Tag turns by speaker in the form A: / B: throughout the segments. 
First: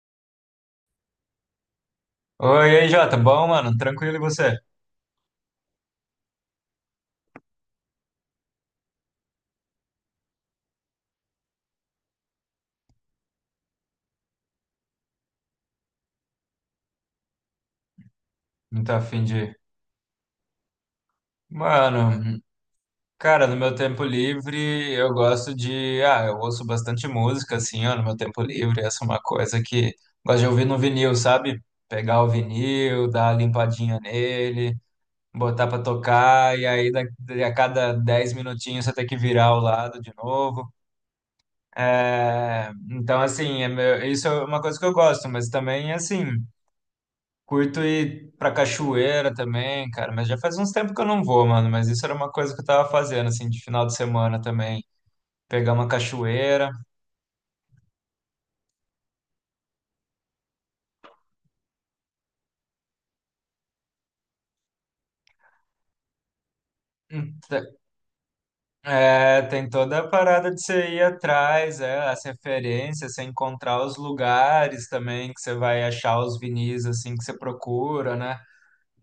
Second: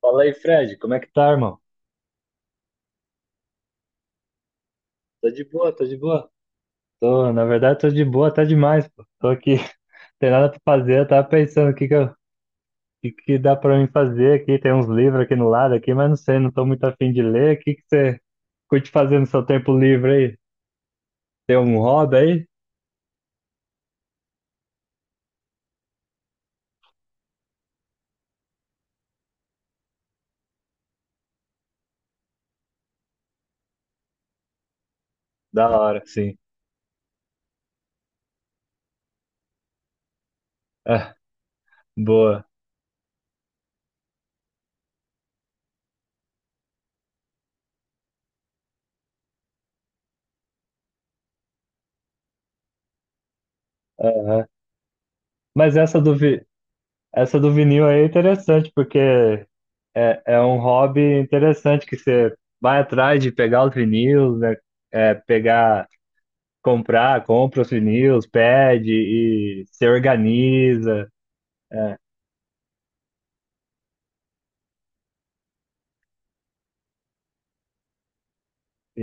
A: Fala aí, Fred, como é que tá, irmão?
B: Oi, e aí, Jota. Bom, mano? Tranquilo e você?
A: Tô de boa, tô de boa. Na verdade, tô de boa até demais, pô. Tô aqui, tem nada pra fazer, eu tava pensando o que que dá pra mim fazer aqui. Tem uns livros aqui no lado aqui, mas não sei, não tô muito afim de ler. O que que você
B: Não
A: curte
B: tá
A: fazer
B: afim
A: no seu
B: de...
A: tempo livre aí? Tem um
B: Mano,
A: hobby aí?
B: cara, no meu tempo livre eu gosto de... Ah, eu ouço bastante música, assim, ó, no meu tempo livre. Essa é uma coisa que gosto de ouvir no vinil, sabe? Pegar o vinil, dar uma limpadinha nele, botar
A: Da
B: pra
A: hora, sim.
B: tocar, e aí a cada 10 minutinhos você tem que virar o lado de novo.
A: Ah, boa.
B: É, então, assim, isso é uma coisa que eu gosto, mas também, assim... Curto ir pra cachoeira também, cara, mas já faz uns tempos que eu não vou, mano. Mas isso era uma coisa que eu tava fazendo, assim, de final de semana
A: Aham.
B: também. Pegar
A: Mas
B: uma
A: essa do, vi-
B: cachoeira.
A: essa do vinil aí é interessante, é um hobby interessante que você vai atrás de pegar os vinil, né? É, pegar. Comprar,
B: Hum, te-
A: compra os vinis, pede
B: É,
A: e
B: tem
A: se
B: toda a parada de você ir
A: organiza.
B: atrás,
A: É,
B: é, as referências, você encontrar os lugares também que você vai achar os vinis, assim, que você procura, né?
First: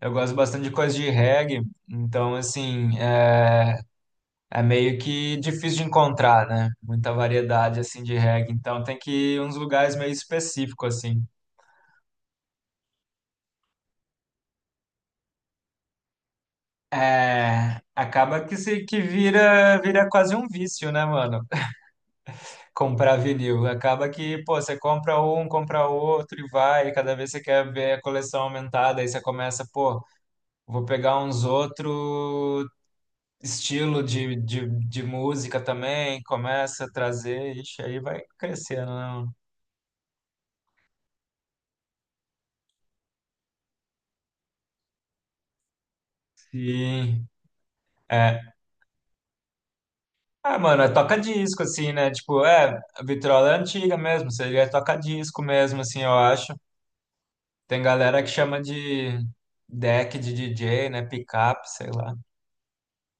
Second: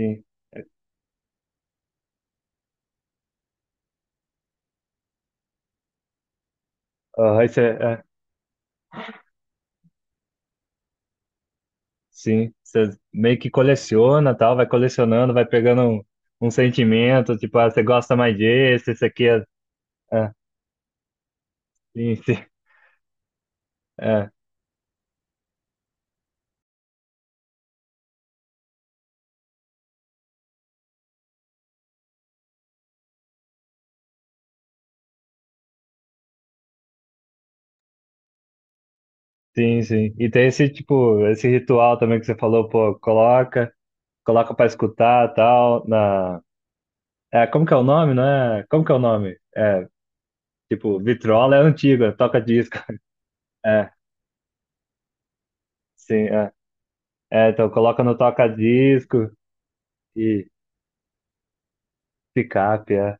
B: Eu gosto bastante de coisa de reggae, então, assim, é, meio que difícil de encontrar, né? Muita
A: Aham,
B: variedade, assim, de reggae. Então, tem que ir em uns lugares meio específicos, assim.
A: sim. Você meio que coleciona, tal, vai colecionando, vai pegando um, um sentimento, tipo, ah,
B: É,
A: você gosta mais
B: acaba que se
A: desse,
B: que
A: esse aqui é,
B: vira
A: é,
B: quase um vício, né, mano?
A: sim, sim,
B: Comprar vinil. Acaba
A: é,
B: que, pô, você compra um, compra outro e vai, e cada vez você quer ver a coleção aumentada, aí você começa, pô, vou pegar uns outro estilo de música também, começa a trazer, ixi, aí vai crescendo, né, mano?
A: sim, sim. E tem esse tipo, esse ritual também que você falou, pô, coloca, coloca pra escutar, tal, na.
B: Sim.
A: É, como que é o nome,
B: É.
A: né? Como que é o nome? É,
B: Ah, mano, é
A: tipo, vitrola é
B: toca-disco, assim, né?
A: antiga, toca
B: Tipo, é,
A: disco.
B: a vitrola é
A: É,
B: antiga mesmo, seria toca-disco mesmo, assim, eu
A: sim, é.
B: acho.
A: É, então
B: Tem
A: coloca no
B: galera que chama de
A: toca-disco
B: deck de
A: e
B: DJ, né? Pickup, sei lá.
A: picape, é.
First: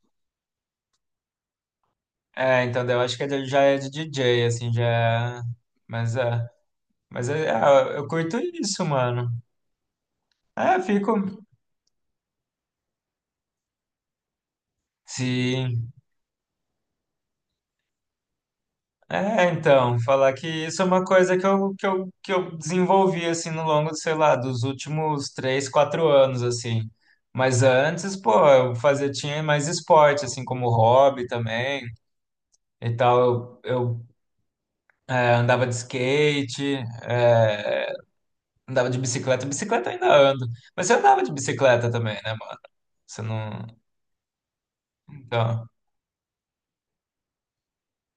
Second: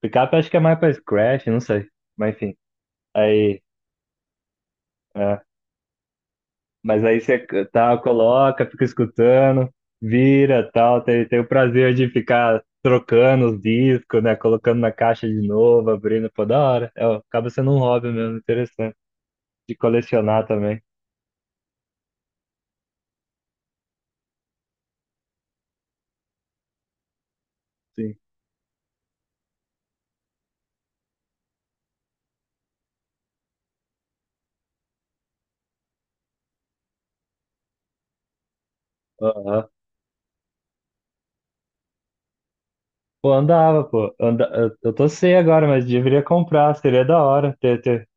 A: Picape acho que é mais pra scratch, não sei. Mas enfim,
B: É, então daí eu acho que ele já
A: aí,
B: é de DJ, assim, já é.
A: é.
B: Mas é.
A: Mas aí
B: Mas
A: você
B: é,
A: tá,
B: é, eu curto
A: coloca, fica
B: isso, mano.
A: escutando, vira,
B: É,
A: tal,
B: fico.
A: tem o prazer de ficar trocando os discos, né, colocando na caixa de novo,
B: Sim.
A: abrindo, pô, da hora. É, ó, acaba sendo um hobby mesmo, interessante
B: É,
A: de
B: então, falar
A: colecionar
B: que
A: também.
B: isso é uma coisa que eu desenvolvi, assim, no longo, sei lá, dos últimos 3, 4 anos, assim. Mas
A: Sim.
B: antes, pô, eu fazia, tinha mais esporte, assim, como hobby também e tal. Andava de skate, é, andava de bicicleta.
A: Aham.
B: Bicicleta eu ainda ando. Mas você andava de bicicleta também, né, mano? Você
A: Pô,
B: não.
A: andava, pô. Anda... Eu tô sem agora,
B: Então.
A: mas deveria comprar, seria da hora ter, ter.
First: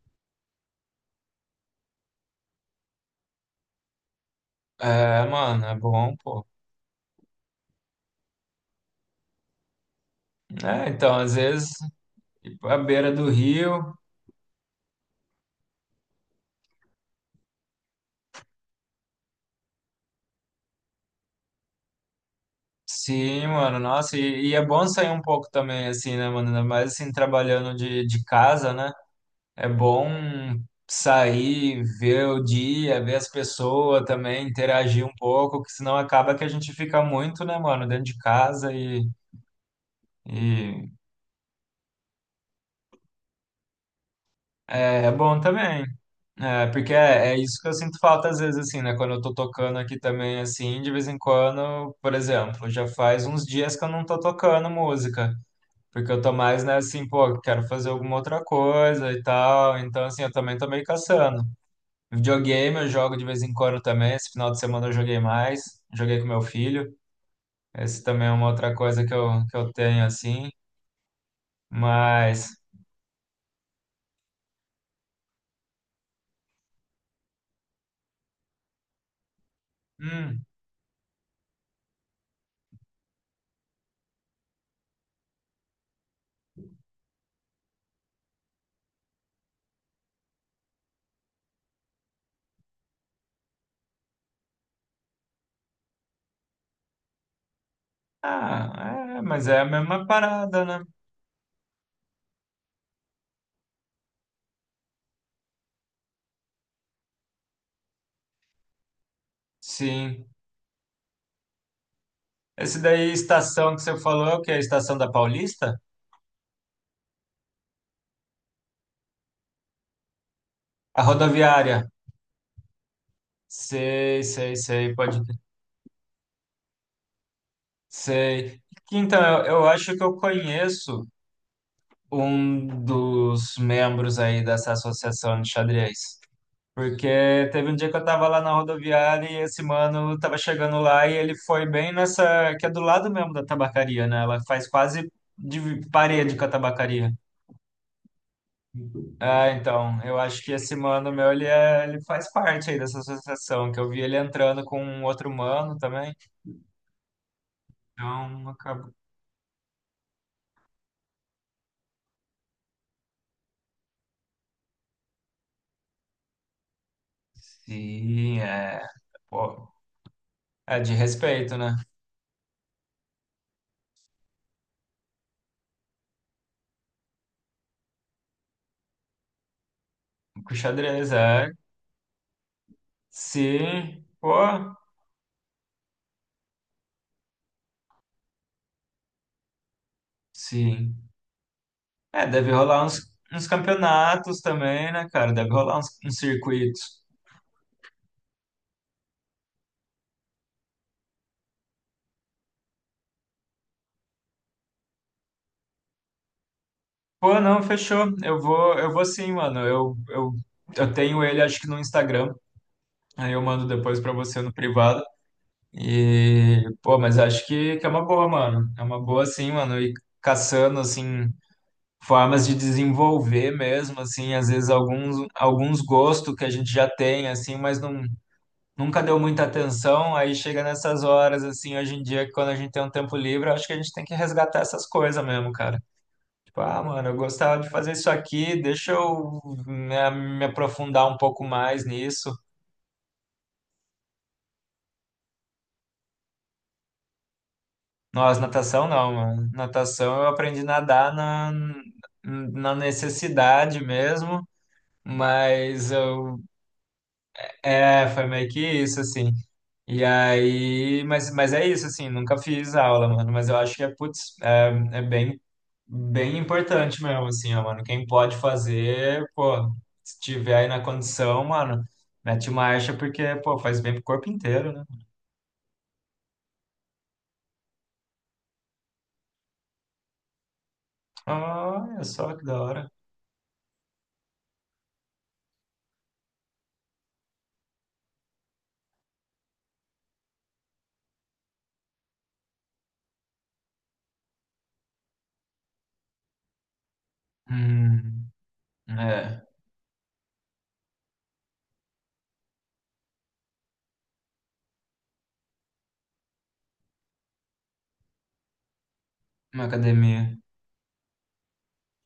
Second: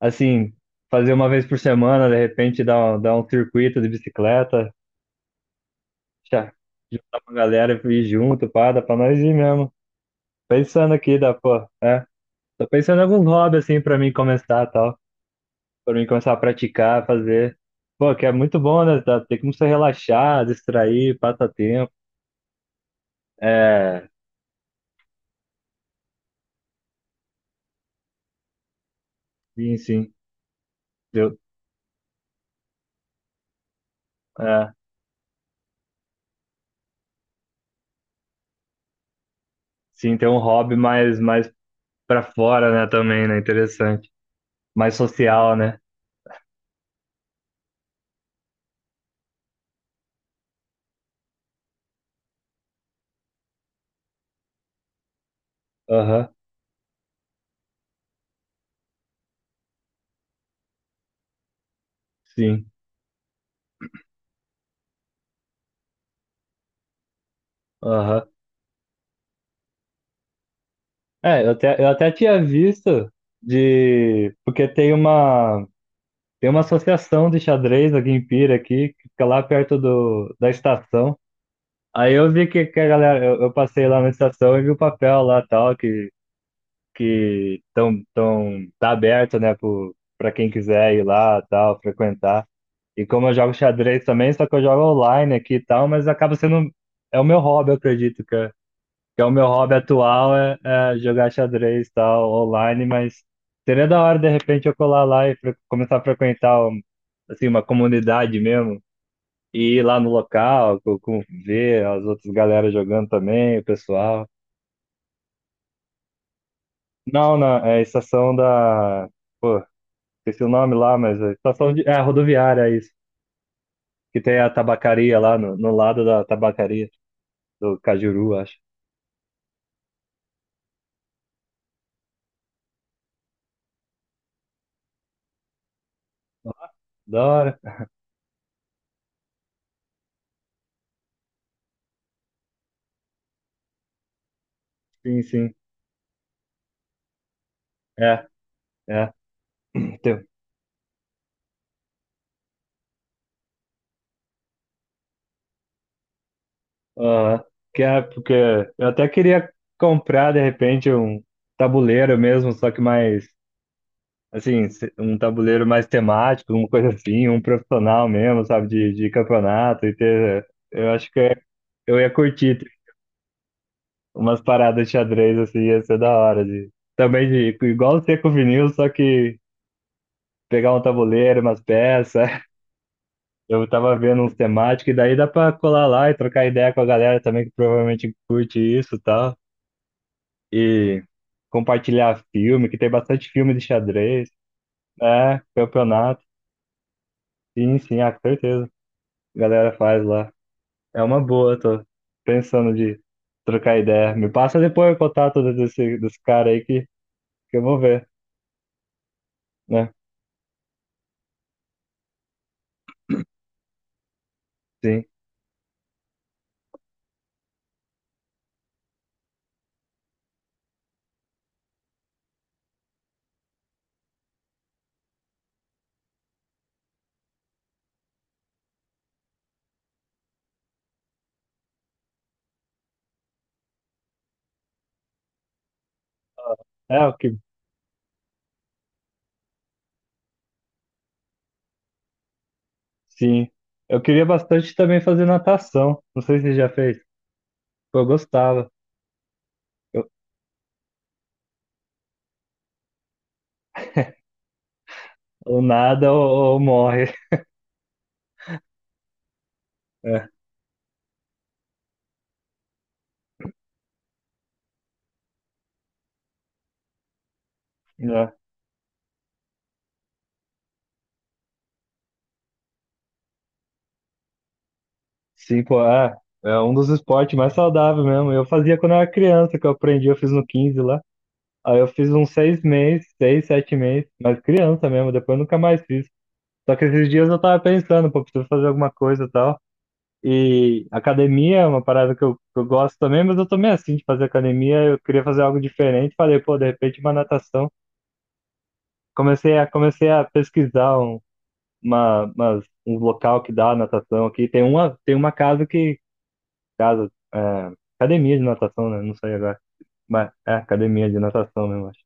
A: Assim, fazer uma vez por semana, de repente dar um circuito de bicicleta,
B: É, mano, é bom,
A: já,
B: pô.
A: juntar uma galera e ir junto, pá, dá pra nós ir mesmo.
B: É,
A: Pensando
B: então,
A: aqui, dá,
B: às
A: pô,
B: vezes,
A: é.
B: ir
A: Tô
B: à
A: pensando em
B: beira
A: alguns
B: do
A: hobbies, assim,
B: rio.
A: pra mim começar, tal. Pra mim começar a praticar, fazer. Pô, que é muito bom, né? Tá? Tem como você relaxar, distrair, passar tempo.
B: Sim, mano,
A: É,
B: nossa, e é bom sair um pouco também, assim, né, mano? Ainda mais assim, trabalhando de casa, né? É
A: sim,
B: bom
A: sim. Eu,
B: sair, ver o dia, ver as pessoas também,
A: é,
B: interagir um pouco, que senão acaba que a gente fica muito, né, mano, dentro de casa e
A: sim, tem um hobby
B: E
A: mais, mais pra fora, né, também, né? Interessante. Mais
B: é bom
A: social, né?
B: também, é, porque é isso que eu sinto falta às vezes, assim, né? Quando eu tô tocando aqui também, assim, de vez em quando, por exemplo, já faz uns dias que eu não tô tocando música, porque eu
A: Aham,
B: tô mais, né, assim, pô, quero fazer alguma outra coisa e tal, então, assim, eu também tô meio caçando.
A: sim.
B: Videogame eu jogo de vez em quando também, esse final de semana eu joguei mais, joguei com meu filho, esse também
A: Aham.
B: é uma outra coisa que eu, tenho, assim,
A: É, eu até tinha
B: mas...
A: visto de. Porque tem uma associação de xadrez aqui em Pira, aqui, que fica lá perto do,
B: hum,
A: da estação. Aí eu vi que a galera. Eu passei lá na estação e vi o papel lá tal, que, tá aberto, né, pro, pra quem quiser ir lá tal, frequentar. E como eu jogo xadrez também, só que eu jogo online aqui e tal, mas acaba sendo. É o meu hobby, eu acredito,
B: ah,
A: que
B: é,
A: é o meu
B: mas é a
A: hobby
B: mesma
A: atual é,
B: parada, né?
A: é jogar xadrez e tal, online, mas seria da hora de repente eu colar lá e começar a frequentar um- assim, uma comunidade mesmo. E ir lá no
B: Sim.
A: local, ver as outras galera
B: Esse
A: jogando
B: daí,
A: também, o
B: estação que você falou,
A: pessoal.
B: é o que é a estação da Paulista?
A: Não, não, é a estação da. Pô, esqueci o nome lá,
B: A
A: mas é estação de.
B: rodoviária.
A: É a rodoviária, é isso. Que
B: Sei,
A: tem a
B: sei, sei,
A: tabacaria
B: pode.
A: lá no, no lado da tabacaria, do Cajuru, acho.
B: Sei. Então, eu acho que eu conheço um dos membros aí dessa associação de xadrez.
A: Da
B: Porque
A: hora.
B: teve um dia que eu tava lá na rodoviária e esse mano tava chegando lá e ele foi bem nessa, que é do lado mesmo da tabacaria, né? Ela faz quase
A: Sim, sim.
B: de parede com a tabacaria.
A: É, é.
B: Ah, então, eu
A: Tem.
B: acho que esse mano meu, ele faz parte aí dessa associação, que eu vi ele entrando com um outro mano também,
A: Aham. Que é porque
B: então
A: eu
B: acabou.
A: até queria comprar de repente um tabuleiro mesmo, só que mais assim, um tabuleiro mais temático, uma coisa assim, um profissional
B: Sim,
A: mesmo, sabe,
B: é,
A: de
B: pô,
A: campeonato e ter.
B: é
A: Eu
B: de
A: acho que
B: respeito, né?
A: eu ia curtir ter umas paradas de xadrez assim, ia ser da hora de também de igual ser com o vinil, só que
B: Com o
A: pegar um
B: xadrez,
A: tabuleiro,
B: é,
A: umas peças. Eu tava
B: sim,
A: vendo
B: pô,
A: uns temáticos e daí dá pra colar lá e trocar ideia com a galera também que provavelmente curte isso, e tal. E
B: sim.
A: compartilhar
B: É, deve
A: filme, que
B: rolar
A: tem
B: uns,
A: bastante
B: uns,
A: filme de xadrez,
B: campeonatos também, né, cara?
A: é,
B: Deve rolar uns
A: campeonato,
B: circuitos.
A: sim, sim, ah, com certeza, a galera faz lá. É uma boa, tô pensando de trocar ideia. Me passa depois o contato desse, desse cara aí
B: Pô,
A: que eu
B: não,
A: vou ver,
B: fechou, eu vou sim, mano,
A: né?
B: eu tenho ele, acho que no Instagram, aí eu mando depois pra você no privado.
A: Sim.
B: E, pô, mas acho que é uma boa, mano. É uma boa, assim, mano. E caçando, assim, formas de desenvolver mesmo, assim, às vezes alguns gostos que a gente já tem, assim, mas não, nunca deu muita atenção. Aí chega nessas horas, assim, hoje em dia, que quando a gente tem um tempo livre, eu acho que a gente tem que resgatar essas coisas mesmo, cara. Tipo, ah,
A: É,
B: mano,
A: o
B: eu
A: que,
B: gostava de fazer isso aqui, deixa eu me aprofundar um pouco mais nisso.
A: sim. Eu queria bastante também fazer natação. Não sei se você já fez. Pô, eu
B: Nossa,
A: gostava.
B: natação não, mano.
A: Eu,
B: Natação eu aprendi a nadar na necessidade mesmo,
A: ou
B: mas
A: nada ou, ou morre.
B: foi meio que isso, assim. E
A: É,
B: aí, mas é isso, assim, nunca fiz aula, mano, mas eu acho que é, putz, é bem, bem importante mesmo, assim, ó, mano. Quem
A: né?
B: pode fazer, pô, se tiver aí na condição, mano, mete marcha, porque, pô, faz bem pro corpo inteiro, né?
A: Cinco, é, é um dos esportes mais saudáveis mesmo. Eu fazia quando eu era criança, que eu aprendi, eu fiz no 15 lá. Aí eu
B: Olha
A: fiz uns
B: só que
A: seis
B: da hora.
A: meses, seis, sete meses, mas criança mesmo, depois eu nunca mais fiz. Só que esses dias eu tava pensando, pô, preciso fazer alguma coisa e tal. E academia é uma parada que eu gosto também, mas eu tô meio assim de fazer academia, eu queria fazer algo diferente. Falei, pô, de repente uma natação.
B: Hum, É,
A: Comecei a pesquisar um, uma, umas, um local que dá natação aqui. Tem uma casa que casa, é, academia de natação, né? Não sei agora.
B: uma
A: Mas
B: academia.
A: é academia de natação mesmo, acho.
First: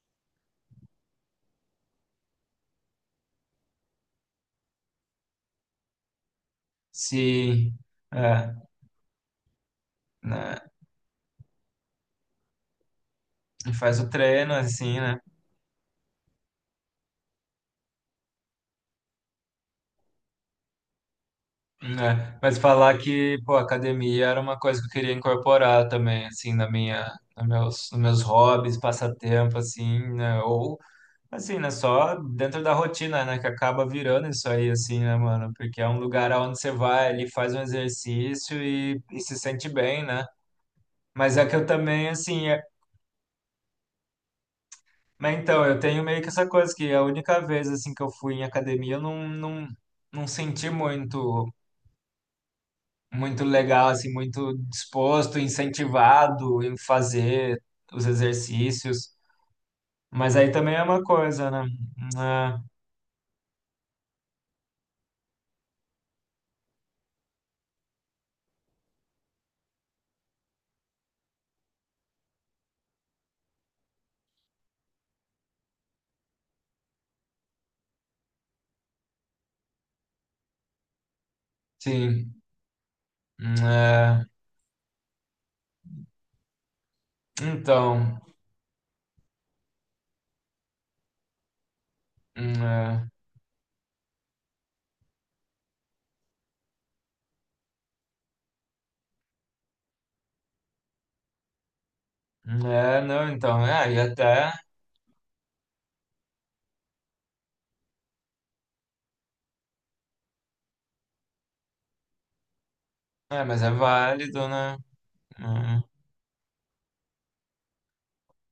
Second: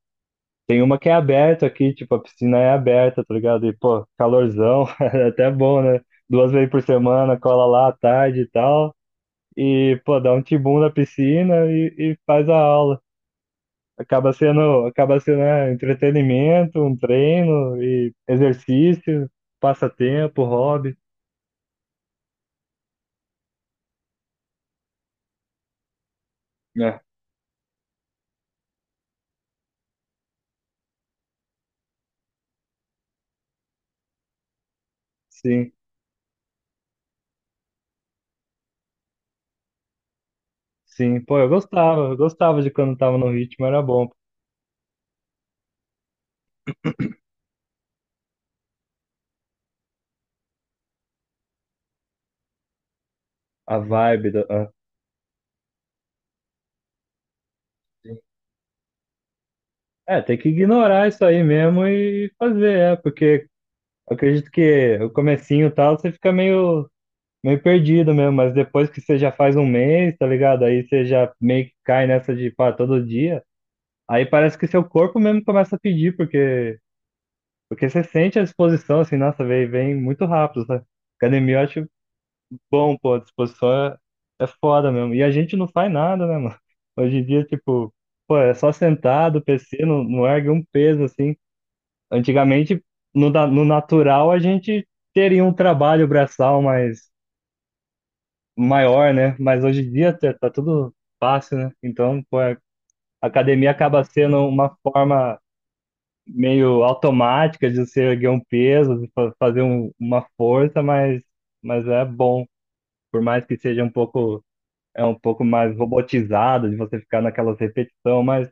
A: Tem uma que é aberta aqui, tipo, a piscina é aberta, tá ligado? E, pô, calorzão, é até bom, né? Duas vezes por semana, cola
B: Se
A: lá à tarde e
B: é,
A: tal. E, pô, dá um
B: né,
A: tibum na piscina e faz a aula.
B: e faz o treino assim, né?
A: Acaba sendo, né, entretenimento, um treino, e exercício, passatempo, hobby.
B: Né? Mas falar que, pô, academia era uma coisa que eu queria incorporar também, assim, na
A: É,
B: minha, nos meus hobbies, passatempo, assim, né? Ou assim, né? Só dentro da rotina, né? Que acaba virando isso aí, assim, né, mano?
A: sim,
B: Porque é um lugar onde você vai ali, faz um exercício e se sente bem, né?
A: sim.
B: Mas
A: Pô,
B: é que eu também,
A: eu
B: assim,
A: gostava de quando tava no ritmo, era bom.
B: mas então, eu tenho meio que essa coisa que a única vez assim que eu fui em academia eu não, não, não senti muito muito
A: A
B: legal assim,
A: vibe da.
B: muito disposto, incentivado em fazer os exercícios.
A: É,
B: Mas
A: tem que
B: aí também é uma
A: ignorar isso aí
B: coisa, né?
A: mesmo e
B: Ah,
A: fazer, é, porque eu acredito que o comecinho e tal, você fica meio, meio perdido mesmo, mas depois que você já faz um mês, tá ligado? Aí você já meio que cai nessa de, pá, todo dia, aí parece que seu corpo mesmo começa a pedir, porque, porque você sente a disposição, assim, nossa, vem, vem muito rápido, sabe? Academia eu acho
B: sim.
A: bom, pô, a disposição é,
B: Ah,
A: é foda mesmo. E a gente não faz nada, né, mano? Hoje em dia, tipo,
B: então,
A: pô, é só sentado, PC, não, não ergue um peso, assim. Antigamente,
B: ah,
A: no natural, a gente teria um trabalho braçal mais maior, né? Mas hoje em dia tá, tá tudo fácil, né? Então, pô,
B: é,
A: a
B: é, não, então,
A: academia
B: é, e
A: acaba sendo
B: até,
A: uma forma meio automática de você erguer um peso, de fazer uma força, mas é bom. Por mais
B: é,
A: que
B: mas é
A: seja um pouco
B: válido, né?
A: é um pouco mais
B: Hum.
A: robotizado, de você ficar naquelas repetição, mas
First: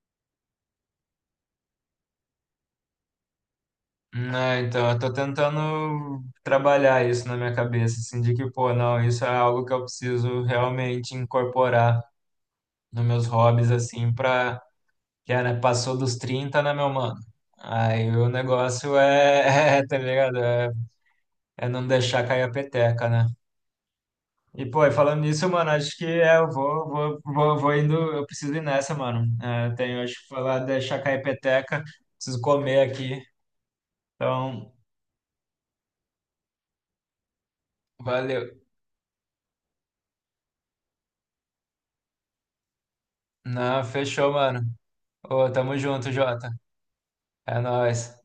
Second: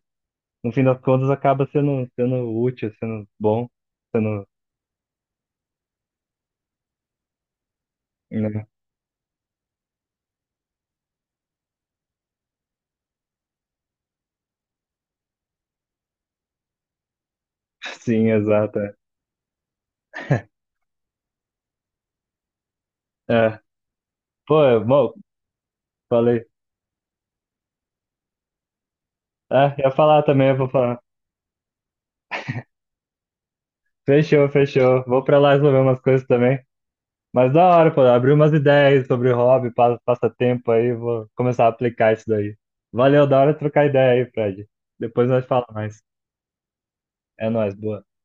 A: no fim das contas acaba sendo, sendo útil, sendo bom, sendo,
B: Não, então, eu tô tentando trabalhar isso na minha cabeça, assim, de que,
A: né?
B: pô, não, isso é algo que eu preciso realmente incorporar nos meus hobbies, assim, pra, que é, né, passou dos 30, né, meu mano? Aí o
A: Sim, exato. É.
B: negócio é, é, tá ligado? É não deixar cair a peteca, né?
A: É. Pô,
B: E, pô, e
A: bom,
B: falando nisso, mano, acho que é,
A: falei.
B: eu vou indo, eu preciso ir nessa, mano. É,
A: É, ia
B: tenho, acho
A: falar
B: que
A: também, eu
B: falar,
A: vou falar.
B: deixar cair a peteca, preciso comer aqui,
A: Fechou,
B: então,
A: fechou. Vou pra lá resolver umas coisas também. Mas da hora, pô, abriu
B: valeu.
A: umas ideias sobre hobby, passatempo aí, vou começar a aplicar isso daí. Valeu, da hora
B: Não,
A: trocar ideia aí,
B: fechou, mano.
A: Fred. Depois nós
B: Ô,
A: falamos
B: tamo
A: mais.
B: junto, Jota.
A: É
B: É
A: nóis, boa.
B: nóis.